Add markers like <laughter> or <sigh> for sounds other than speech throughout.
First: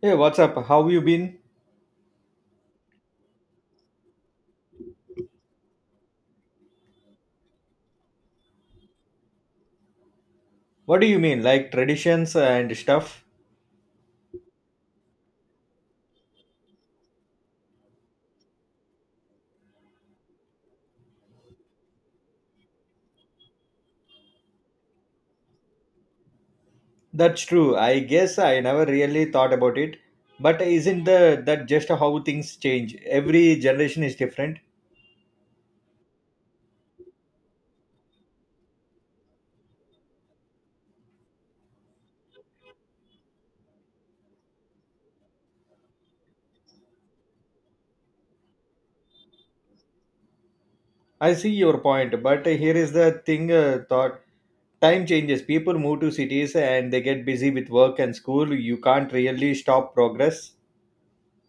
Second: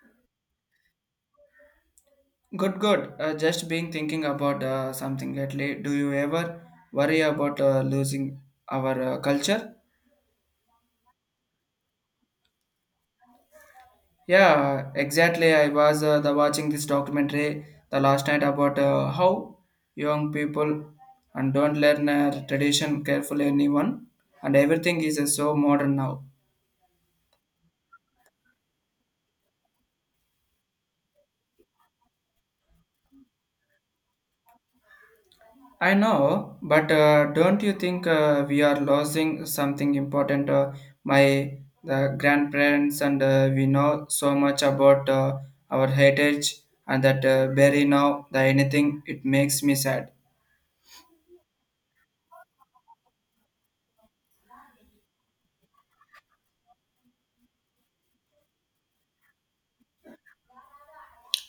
Hey, what's up? How you been? Good, good. Just been thinking about something lately. Do you ever worry about losing our culture? What do you mean, like traditions and stuff? Yeah, exactly. I was the watching this documentary the last night about how young people and don't learn tradition carefully anyone and everything is so modern now. That's true. I guess I never really thought about it. But isn't the that just how things change? Every generation is different. I know, but don't you think we are losing something important? My the grandparents and we know so much about our heritage and that bury now the anything it makes me sad. I see your point, but here is the thing thought time changes. People move to cities and they get busy with work and school. You can't really stop progress.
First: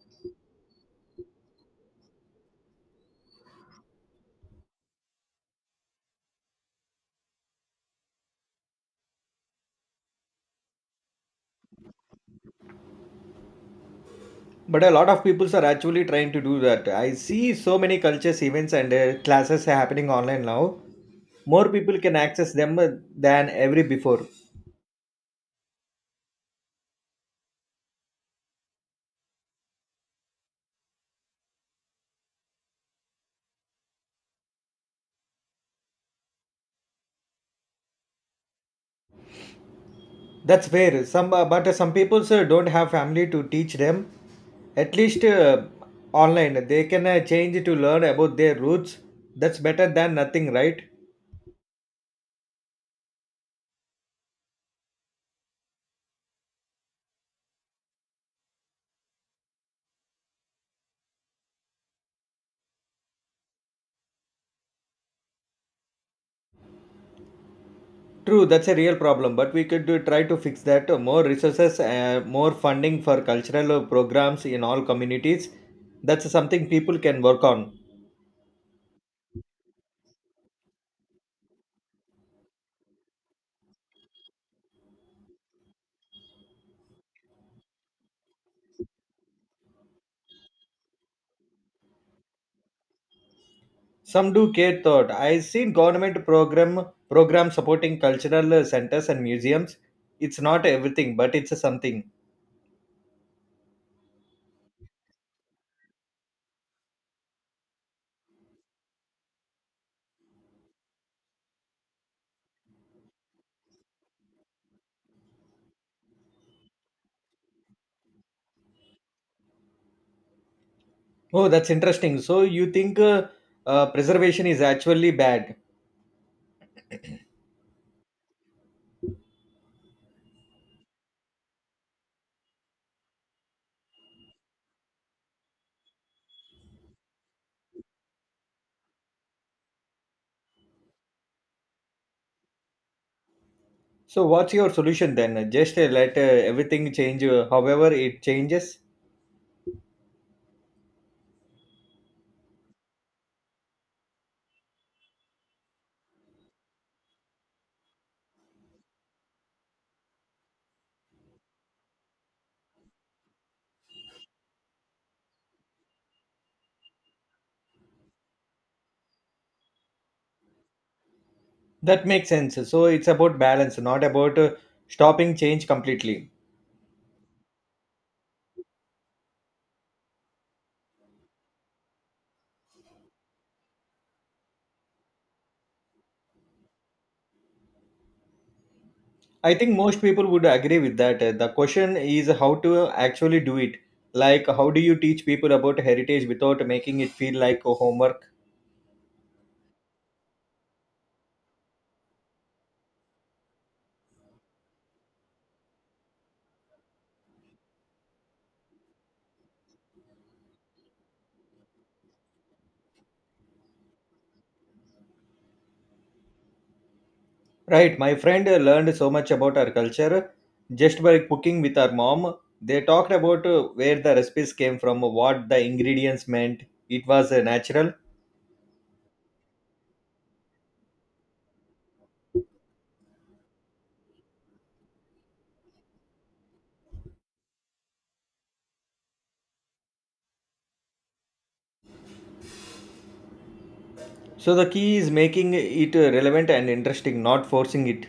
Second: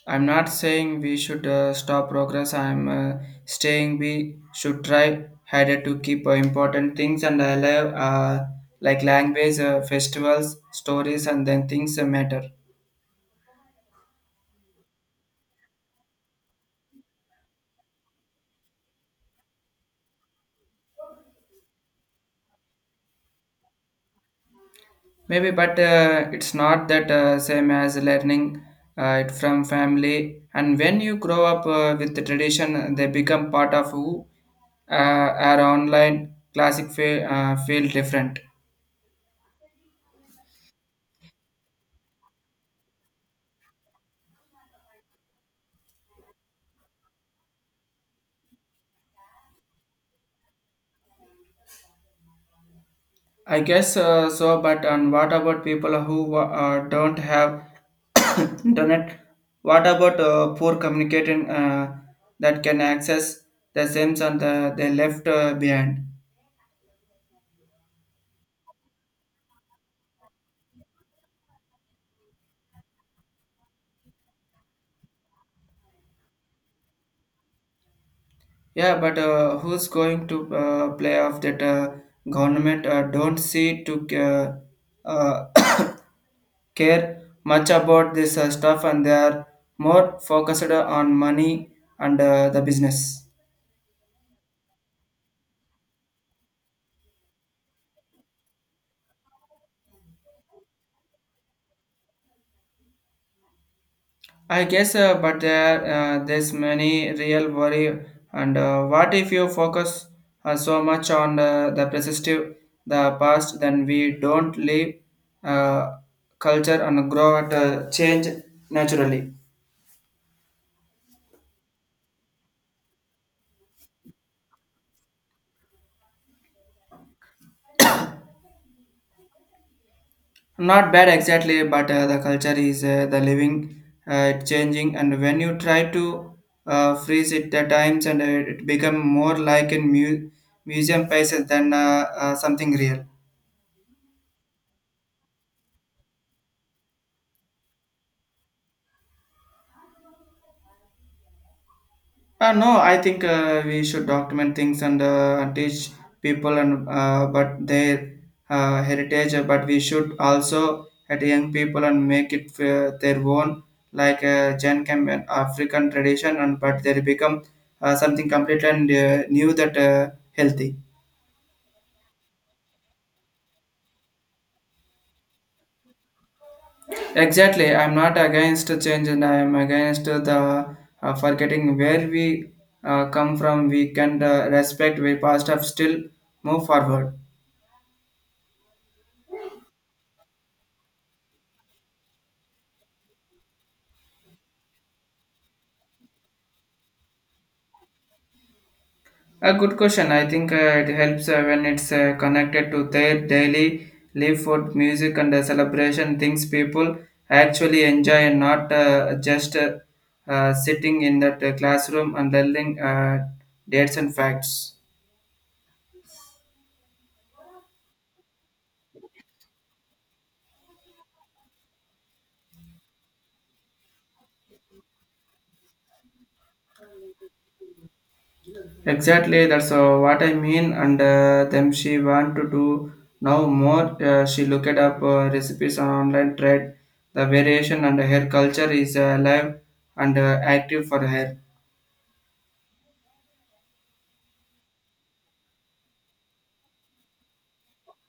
I'm not saying we should stop progress. I'm saying we should try harder to keep important things and alive, like language, festivals, stories, and then things that matter. But a lot of people are actually trying to do that. I see so many cultures events and classes happening online now. More people can access them than ever before. Maybe, but it's not that same as learning it from family. And when you grow up with the tradition, they become part of who are online. Classic feel, feel different. That's fair. Some, but some people sir, don't have family to teach them. At least online, they can change to learn about their roots. That's better than nothing, right? I guess so. But and what about people who don't have <coughs> internet? What about poor communicating that can access the same and the, they left behind? True, that's a real problem, but we could do, try to fix that. More resources, more funding for cultural programs in all communities. That's something people can work on. Yeah, but who's going to play off that government don't see to uh, uh, <coughs> care much about this stuff and they are more focused on money and the business. Some do care thought. I seen government program supporting cultural centers and museums. It's not everything, but it's something. I guess, but there's many real worry and what if you focus so much on the prescriptive, the past, then we don't live uh, culture and grow at change naturally. Oh, that's interesting. So you think preservation is actually bad? Not bad exactly, but the culture is the living, it changing, and when you try to freeze it at times, and it become more like in museum pieces than something real. So what's your solution then? Just let everything change, however it changes. No, I think we should document things and teach people and but their heritage. But we should also at young people and make it their own, like Gen Chem and African tradition. And but they become something completely new that healthy. That makes sense. So it's about balance, not about stopping change completely. Exactly, I'm not against change, and I am against the forgetting where we come from. We can respect we past, have still move forward. I think most people would agree with that. The question is how to actually do it. Like, how do you teach people about heritage without making it feel like a homework? A good question. I think it helps when it's connected to their daily live, food, music, and celebration things people actually enjoy, and not just sitting in that classroom and learning dates and facts. Right, my friend learned so much about our culture just by cooking with our mom. They talked about where the recipes came from, what the ingredients meant. It was natural. Exactly, that's what I mean. And then she want to do now more. She looked up recipes on online trade. The variation and her culture is alive and active for her. So the key is making it relevant and interesting, not forcing it.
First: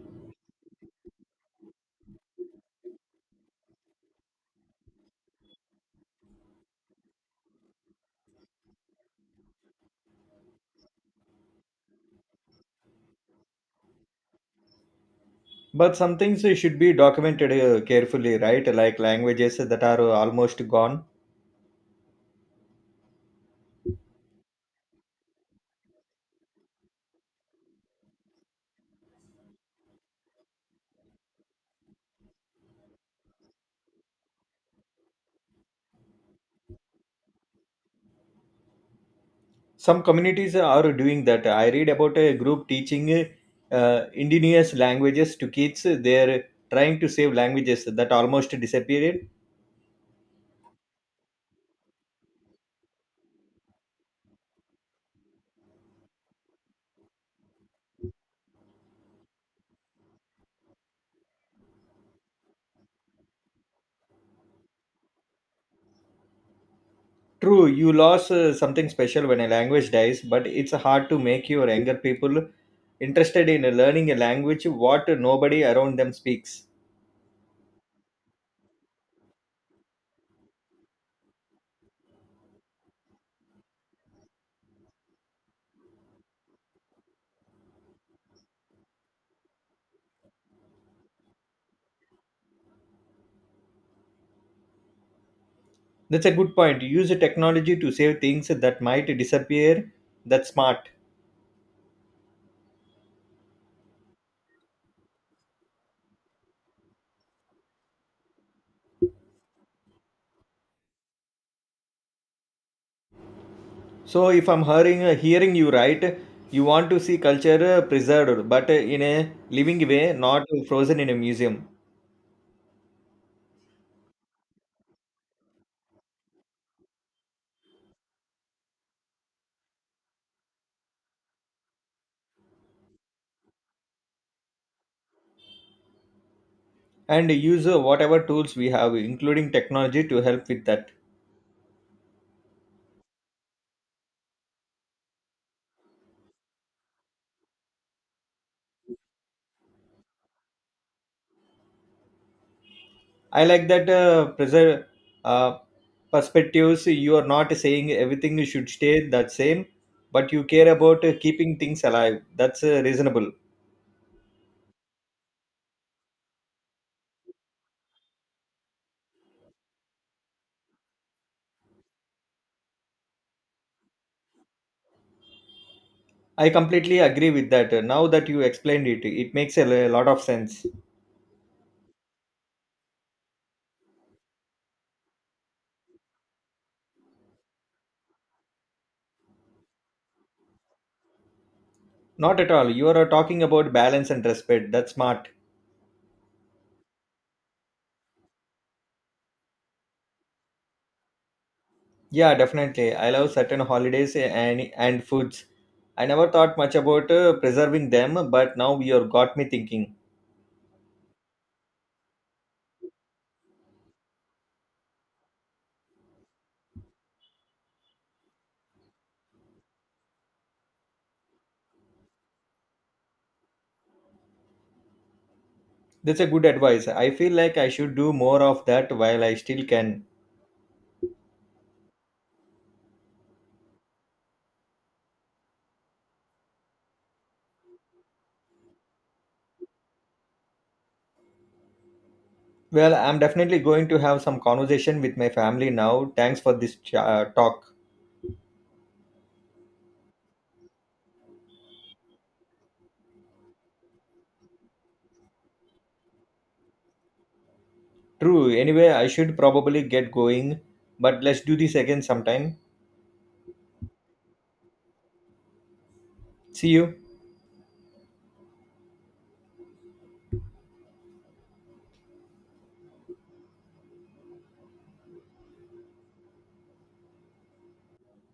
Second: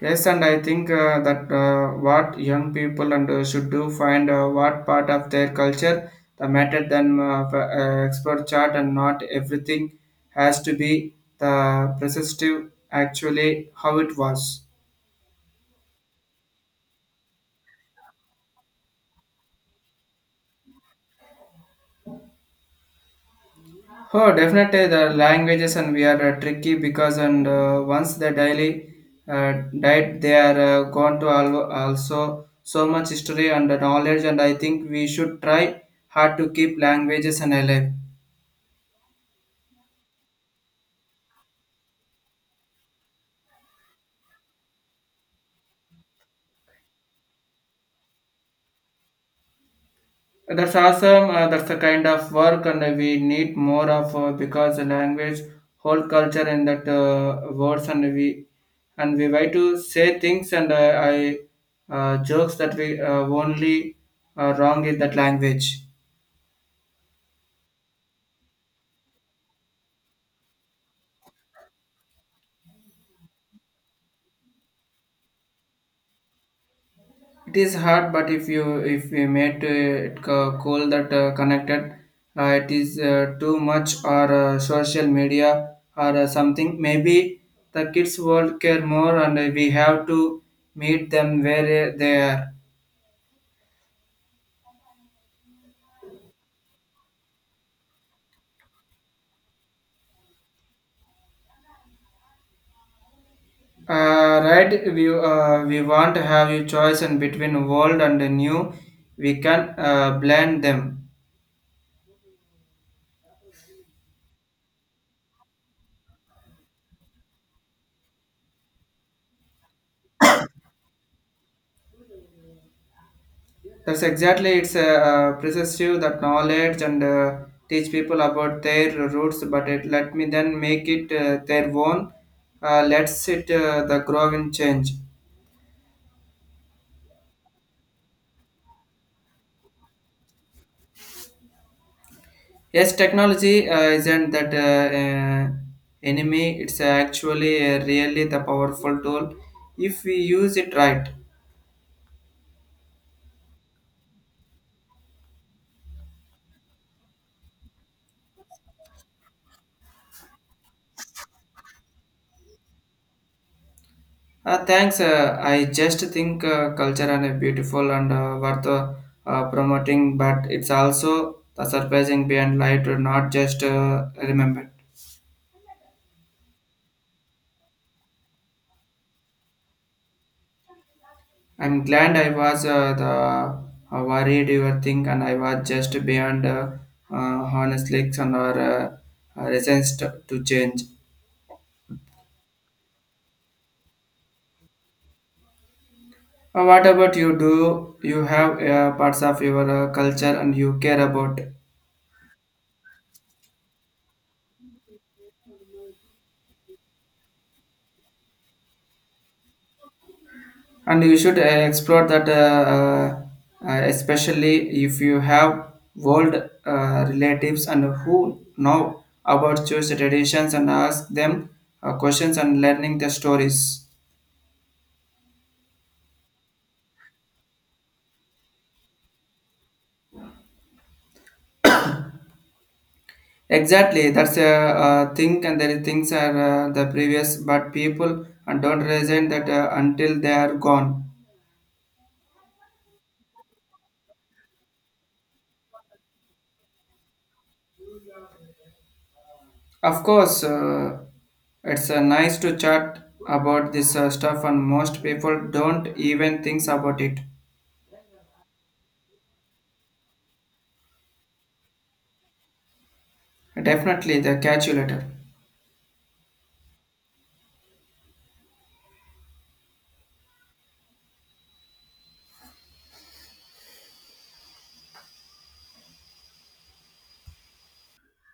Yes, and I think that what young people and should do find what part of their culture the matter than expert chart and not everything has to be the perceptive actually how it was. But some things should be documented carefully, right? Like languages that are almost gone. Oh, definitely the languages and we are tricky because and once the daily uh, died they are gone to also so much history and knowledge and I think we should try hard to keep languages and alive. Some communities are doing that. I read about a group teaching indigenous languages to kids. They're trying to save languages that almost disappeared. That's awesome. That's the kind of work, and we need more of because the language, whole culture, and that words, and we try to say things and I jokes that we only wrong in that language. True, you lost something special when a language dies, but it's hard to make your younger people interested in learning a language what nobody around them speaks. It is hard, but if you made it call that connected, it is too much or social media or something. Maybe the kids world care more, and we have to meet them where they are. That's a good point. Use technology to save things that might disappear. That's smart. Right, we want to have a choice in between world and new. We can blend them. So if I'm hearing you right, you want to see culture preserved, but in a living way, not frozen in a museum, That's exactly it's precisely that knowledge and teach people about their roots, but it let me then make it their own. Let's it the grow and change. and use whatever tools we have, including technology, to help with that. Yes, technology isn't that enemy. It's actually really the powerful tool if we use it right. I like that preserve uh, perspectives. You are not saying everything should stay the same, but you care about keeping things alive. That's reasonable. Thanks. I just think culture and a beautiful and worth promoting, but it's also the surprising beyond light to not just remembered. I completely agree with that. Now that you explained it, it makes a lot of sense. I'm glad I was the worried you were think, and I was just beyond honestly and or resistance to change. Not at all. You are talking about balance and respect. That's smart. What about you? Do you have parts of your culture and you care about? Yeah, definitely. I love certain holidays and foods. I never thought much about preserving them, but now you have got me thinking. And you should explore that especially if you have old relatives and who know about Jewish traditions and ask them questions and learning the stories. That's a good advice. I feel like I should do more of that while I still can. Exactly, that's a thing and there are things are the previous but people and don't reason that until they are gone. Well, I'm definitely going to have some conversation with my family now. Thanks for this talk. Of course, it's nice to chat about this stuff and most people don't even think about it. True. Anyway, I should probably get going, but let's do this again sometime. Definitely, the catch you later. See you.